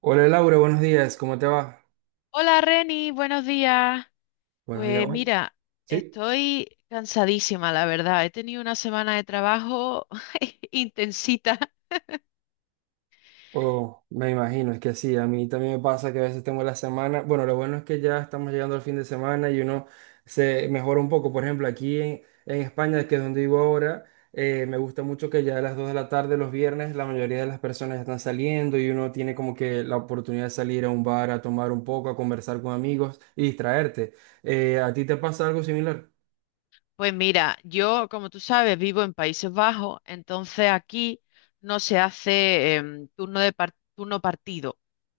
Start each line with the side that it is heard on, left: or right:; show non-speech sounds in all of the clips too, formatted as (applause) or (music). right: Hola Laura, buenos días, ¿cómo te va?
left: Hola Reni, buenos días.
right: Buenos días,
left: Pues
right: hoy.
left: mira,
right: ¿Sí?
left: estoy cansadísima, la verdad. He tenido una semana de trabajo (laughs) intensita.
right: Oh, me imagino, es que sí, a mí también me pasa que a veces tengo la semana, bueno, lo bueno es que ya estamos llegando al fin de semana y uno se mejora un poco, por ejemplo, aquí en España, que es donde vivo ahora, me gusta mucho que ya a las 2 de la tarde los viernes la mayoría de las personas ya están saliendo y uno tiene como que la oportunidad de salir a un bar, a tomar un poco, a conversar con amigos y distraerte. ¿A ti te pasa algo similar?
left: Pues mira, yo, como tú sabes, vivo en Países Bajos, entonces aquí no se hace turno de turno partido.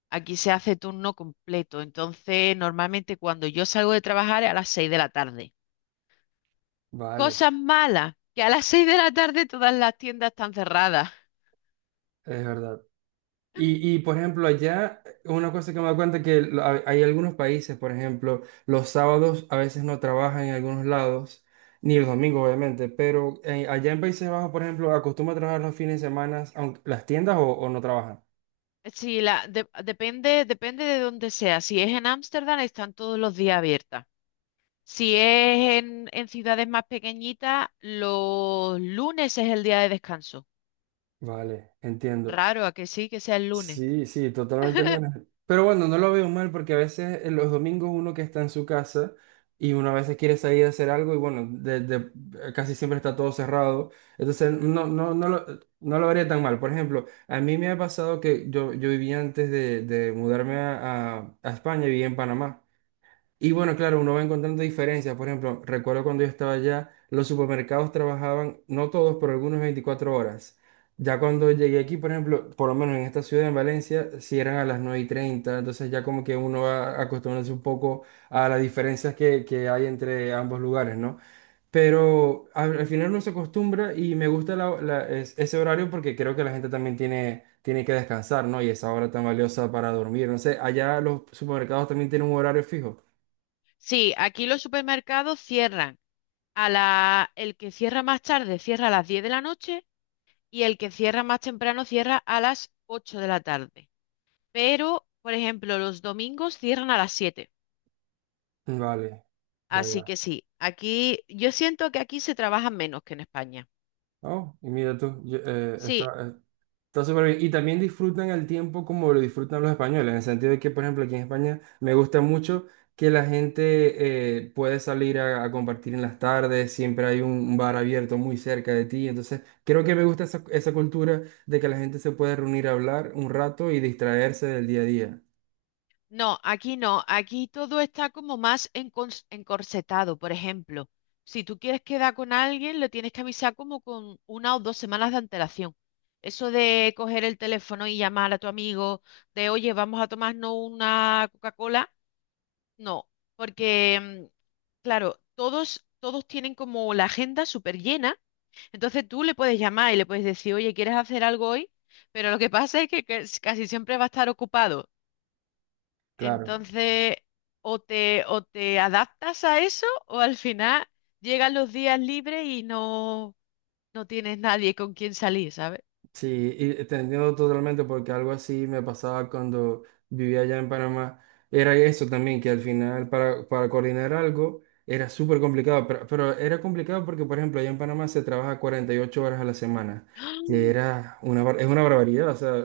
left: Aquí se hace turno completo. Entonces, normalmente cuando yo salgo de trabajar es a las 6 de la tarde.
right: Vale,
left: Cosas malas, que a las 6 de la tarde todas las tiendas están cerradas.
right: es verdad. Por ejemplo, allá, una cosa que me doy cuenta es que hay algunos países, por ejemplo, los sábados a veces no trabajan en algunos lados, ni los domingos, obviamente, pero allá en Países Bajos, por ejemplo, acostumbran a trabajar los fines de semana, aunque las tiendas o no trabajan.
left: Sí, la, depende, depende de dónde sea. Si es en Ámsterdam, están todos los días abiertas. Si es en ciudades más pequeñitas, los lunes es el día de descanso.
right: Vale, entiendo.
left: Raro a que sí, que sea el lunes.
right: Sí, sí, totalmente
left: (laughs)
right: lunes. Pero bueno, no lo veo mal porque a veces en los domingos uno que está en su casa y uno a veces quiere salir a hacer algo y bueno, casi siempre está todo cerrado. Entonces no lo vería tan mal. Por ejemplo, a mí me ha pasado que yo vivía antes de mudarme a España, vivía en Panamá. Y bueno, claro, uno va encontrando diferencias. Por ejemplo, recuerdo cuando yo estaba allá, los supermercados trabajaban, no todos, pero algunos 24 horas. Ya cuando llegué aquí, por ejemplo, por lo menos en esta ciudad, en Valencia, cierran a las 9 y treinta, entonces ya como que uno va acostumbrándose un poco a las diferencias que hay entre ambos lugares, ¿no? Pero al final uno se acostumbra y me gusta ese horario porque creo que la gente también tiene que descansar, ¿no? Y esa hora tan valiosa para dormir. No sé, allá los supermercados también tienen un horario fijo.
left: Sí, aquí los supermercados cierran a la, el que cierra más tarde cierra a las 10 de la noche y el que cierra más temprano cierra a las 8 de la tarde. Pero, por ejemplo, los domingos cierran a las 7.
right: Vale, ya,
left: Así
right: ya.
left: que sí, aquí yo siento que aquí se trabaja menos que en España.
right: Oh, y mira tú,
left: Sí,
right: está súper bien. Y también disfrutan el tiempo como lo disfrutan los españoles, en el sentido de que, por ejemplo, aquí en España me gusta mucho que la gente puede salir a compartir en las tardes, siempre hay un bar abierto muy cerca de ti. Entonces, creo que me gusta esa cultura de que la gente se puede reunir a hablar un rato y distraerse del día a día.
left: no, aquí no, aquí todo está como más encorsetado. Por ejemplo, si tú quieres quedar con alguien, lo tienes que avisar como con una o dos semanas de antelación. Eso de coger el teléfono y llamar a tu amigo, de oye, vamos a tomarnos una Coca-Cola, no, porque, claro, todos tienen como la agenda súper llena. Entonces tú le puedes llamar y le puedes decir, oye, ¿quieres hacer algo hoy? Pero lo que pasa es que casi siempre va a estar ocupado.
right: Claro.
left: Entonces, o te adaptas a eso, o al final llegan los días libres y no, no tienes nadie con quien salir, ¿sabes?
right: Sí, y te entiendo totalmente porque algo así me pasaba cuando vivía allá en Panamá. Era eso también, que al final para coordinar algo era súper complicado, pero era complicado porque, por ejemplo, allá en Panamá se trabaja 48 horas a la semana, que
left: (gasps)
right: era es una barbaridad. O sea,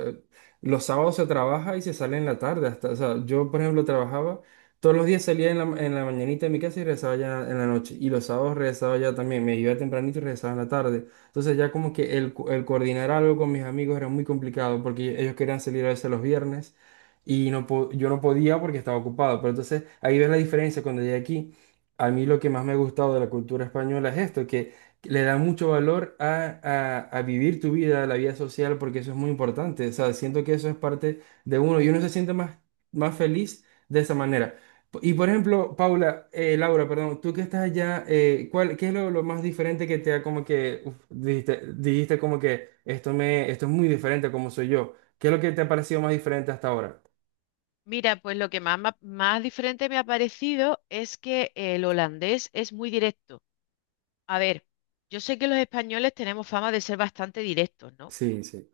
right: los sábados se trabaja y se sale en la tarde. Hasta, o sea, yo, por ejemplo, trabajaba todos los días, salía en en la mañanita de mi casa y regresaba ya en la noche. Y los sábados regresaba ya también, me iba tempranito y regresaba en la tarde. Entonces ya como que el coordinar algo con mis amigos era muy complicado porque ellos querían salir a veces los viernes y yo no podía porque estaba ocupado. Pero entonces ahí ves la diferencia cuando llegué aquí. A mí lo que más me ha gustado de la cultura española es esto, que le da mucho valor a vivir tu vida, la vida social, porque eso es muy importante. O sea, siento que eso es parte de uno y uno se siente más, más feliz de esa manera. Y por ejemplo, Paula, Laura, perdón, tú que estás allá, ¿cuál, qué es lo más diferente que te ha como que, uf, dijiste, dijiste como que esto me, esto es muy diferente a como soy yo? ¿Qué es lo que te ha parecido más diferente hasta ahora?
left: Mira, pues lo que más, más diferente me ha parecido es que el holandés es muy directo. A ver, yo sé que los españoles tenemos fama de ser bastante directos, ¿no?
right: Sí, sí,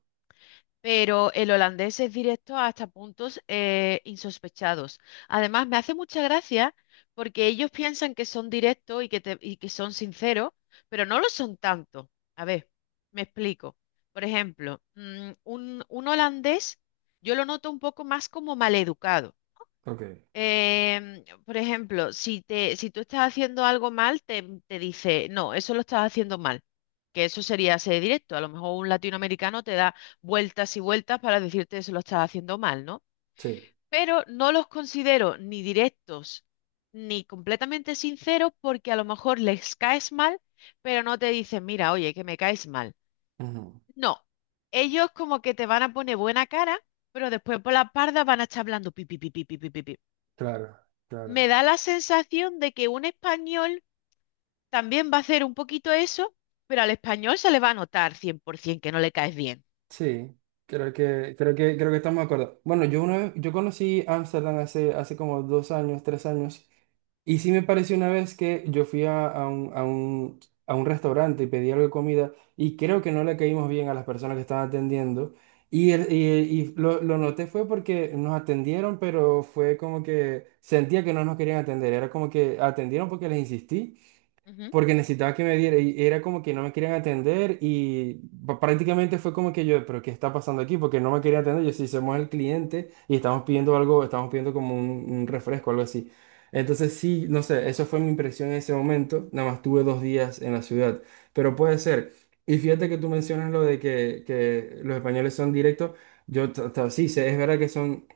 left: Pero el holandés es directo hasta puntos insospechados. Además, me hace mucha gracia porque ellos piensan que son directos y que son sinceros, pero no lo son tanto. A ver, me explico. Por ejemplo, un holandés yo lo noto un poco más como maleducado.
right: ok,
left: Por ejemplo, si tú estás haciendo algo mal, te dice, no, eso lo estás haciendo mal, que eso sería ser directo. A lo mejor un latinoamericano te da vueltas y vueltas para decirte eso lo estás haciendo mal, ¿no?
right: sí.
left: Pero no los considero ni directos ni completamente sinceros porque a lo mejor les caes mal, pero no te dicen, mira, oye, que me caes mal.
right: Ujú.
left: No, ellos como que te van a poner buena cara, pero después por la parda van a estar hablando pipi, pipi, pipi, pipi.
right: Claro, claro,
left: Me da la sensación de que un español también va a hacer un poquito eso, pero al español se le va a notar 100% que no le caes bien.
right: sí, creo que estamos de acuerdo. Bueno, yo una vez, yo conocí Ámsterdam hace como dos años, tres años. Y sí me pareció una vez que yo fui a un restaurante y pedí algo de comida y creo que no le caímos bien a las personas que estaban atendiendo. Lo noté fue porque nos atendieron, pero fue como que sentía que no nos querían atender. Era como que atendieron porque les insistí
left: Ujú.
right: porque necesitaba que me diera y era como que no me querían atender y prácticamente fue como que yo, pero ¿qué está pasando aquí? Porque no me querían atender, yo sí somos el cliente y estamos pidiendo algo, estamos pidiendo como un refresco, algo así. Entonces sí, no sé, eso fue mi impresión en ese momento, nada más tuve dos días en la ciudad, pero puede ser. Y fíjate que tú mencionas lo de que los españoles son directos, sí, sé, es verdad que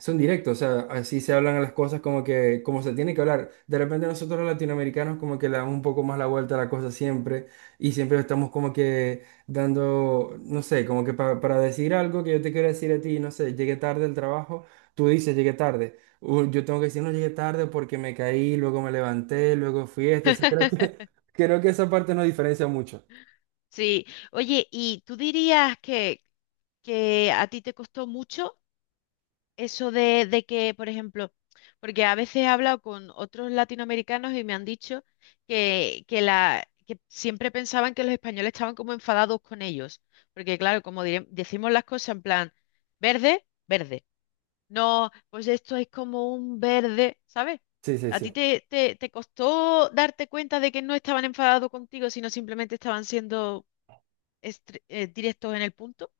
right: son directos, o sea, así se hablan las cosas como que, como se tiene que hablar. De repente nosotros los latinoamericanos como que le damos un poco más la vuelta a la cosa siempre y siempre estamos como que dando, no sé, como que para decir algo que yo te quiero decir a ti, no sé, llegué tarde al trabajo, tú dices llegué tarde. Yo tengo que decir no llegué tarde porque me caí, luego me levanté, luego fui esto, o sea, creo que,
left: (laughs)
right: (laughs) creo que esa parte nos diferencia mucho.
left: Sí, oye, ¿y tú dirías que a ti te costó mucho eso de que, por ejemplo, porque a veces he hablado con otros latinoamericanos y me han dicho que siempre pensaban que los españoles estaban como enfadados con ellos, porque claro, como decimos las cosas en plan, verde, verde, no, pues esto es como un verde, ¿sabes?
right: Sí, sí,
left: ¿A ti
right: sí.
left: te, te costó darte cuenta de que no estaban enfadados contigo, sino simplemente estaban siendo... Directos en el punto.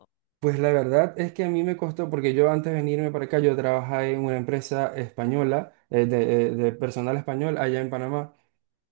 right: Pues la verdad es que a mí me costó, porque yo antes de venirme para acá, yo trabajaba en una empresa española, de personal español allá en Panamá.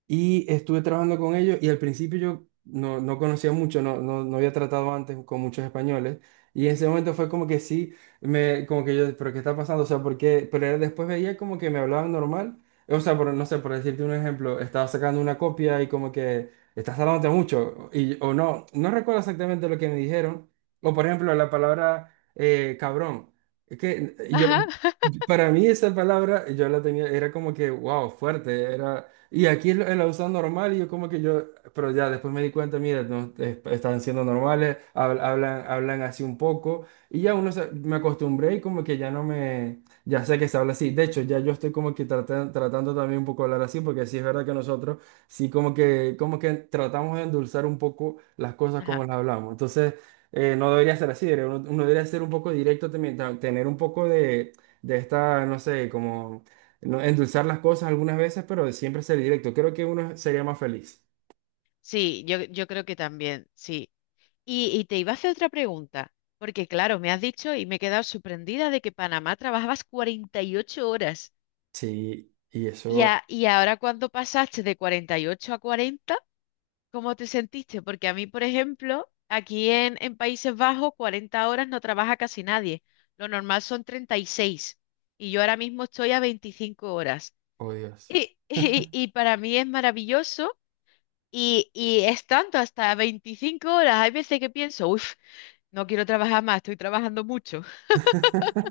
right: Y estuve trabajando con ellos y al principio yo no conocía mucho, no había tratado antes con muchos españoles. Y en ese momento fue como que sí, me, como que yo, pero ¿qué está pasando? O sea, ¿por qué? Pero después veía como que me hablaban normal. O sea, por, no sé, por decirte un ejemplo, estaba sacando una copia y como que estás tardándote mucho. Y, o no, no recuerdo exactamente lo que me dijeron. O por ejemplo, la palabra cabrón. Es que yo,
left: Ajá. (laughs)
right: para mí esa palabra yo la tenía, era como que, wow, fuerte, era... Y aquí lo usan normal y yo como que yo, pero ya después me di cuenta, mira, no, están siendo normales, hablan, hablan así un poco y ya uno me acostumbré y como que ya no me, ya sé que se habla así. De hecho, ya yo estoy como que tratando también un poco de hablar así porque sí es verdad que nosotros sí como que tratamos de endulzar un poco las cosas como
left: Ajá.
right: las hablamos. Entonces, no debería ser así, uno, uno debería ser un poco directo también, tener un poco de esta, no sé, como no, endulzar las cosas algunas veces, pero de siempre ser directo. Creo que uno sería más feliz.
left: Sí, yo creo que también, sí. Y te iba a hacer otra pregunta, porque claro, me has dicho y me he quedado sorprendida de que Panamá trabajabas 48 horas.
right: Sí, y
left: Y,
right: eso,
left: y ahora cuando pasaste de 48 a 40, ¿cómo te sentiste? Porque a mí, por ejemplo, aquí en Países Bajos, 40 horas no trabaja casi nadie. Lo normal son 36 y yo ahora mismo estoy a 25 horas.
right: oh Dios.
left: Y (laughs) y para mí es maravilloso. Y es tanto, hasta 25 horas. Hay veces que pienso, uff, no quiero trabajar más, estoy trabajando mucho.
right: (laughs)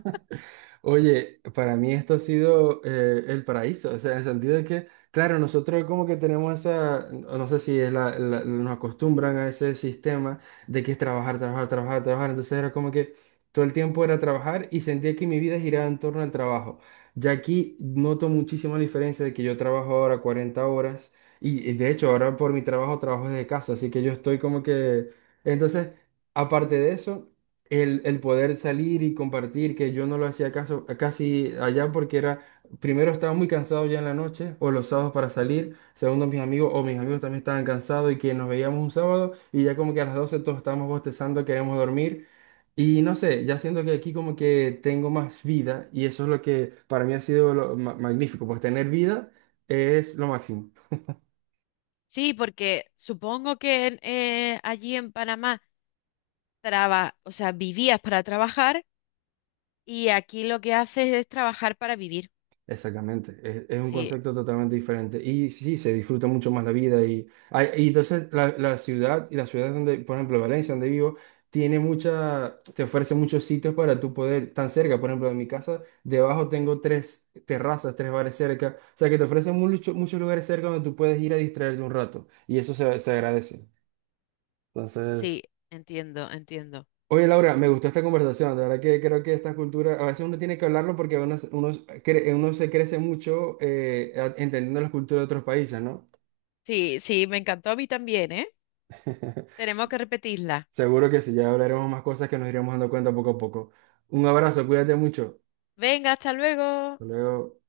right: Oye, para mí esto ha sido el paraíso, o sea, en el sentido de que, claro, nosotros como que tenemos esa, no sé si es nos acostumbran a ese sistema de que es entonces era como que todo el tiempo era trabajar y sentía que mi vida giraba en torno al trabajo. Ya aquí noto muchísimo la diferencia de que yo trabajo ahora 40 horas y de hecho ahora por mi trabajo trabajo desde casa, así que yo estoy como que, entonces... Aparte de eso, el poder salir y compartir, que yo no lo hacía caso, casi allá porque era, primero estaba muy cansado ya en la noche o los sábados para salir, segundo mis amigos o mis amigos también estaban cansados y que nos veíamos un sábado y ya como que a las 12 todos estábamos bostezando, queríamos dormir y no sé, ya siento que aquí como que tengo más vida y eso es lo que para mí ha sido lo magnífico, pues tener vida es lo máximo.
left: Sí, porque supongo que en, allí en Panamá traba, o sea, vivías para trabajar y aquí lo que haces es trabajar para vivir.
right: Exactamente, es un
left: Sí,
right: concepto totalmente diferente y sí, se disfruta mucho más la vida y, ay, y entonces la ciudad donde, por ejemplo, Valencia, donde vivo, tiene mucha, te ofrece muchos sitios para tú poder, tan cerca, por ejemplo, de mi casa, debajo tengo tres terrazas, tres bares cerca, o sea que te ofrecen muchos lugares cerca donde tú puedes ir a distraerte un rato y eso se, se agradece. Entonces...
left: sí, entiendo, entiendo.
right: Oye, Laura, me gustó esta conversación. De verdad que creo que esta cultura, a veces uno tiene que hablarlo porque uno, uno se crece mucho entendiendo la cultura de otros países, ¿no?
left: Sí, sí, me encantó a mí también, ¿eh?
right: (laughs)
left: Tenemos que repetirla.
right: Seguro que sí, ya hablaremos más cosas que nos iremos dando cuenta poco a poco. Un abrazo, cuídate mucho.
left: Venga, hasta luego.
right: Hasta luego.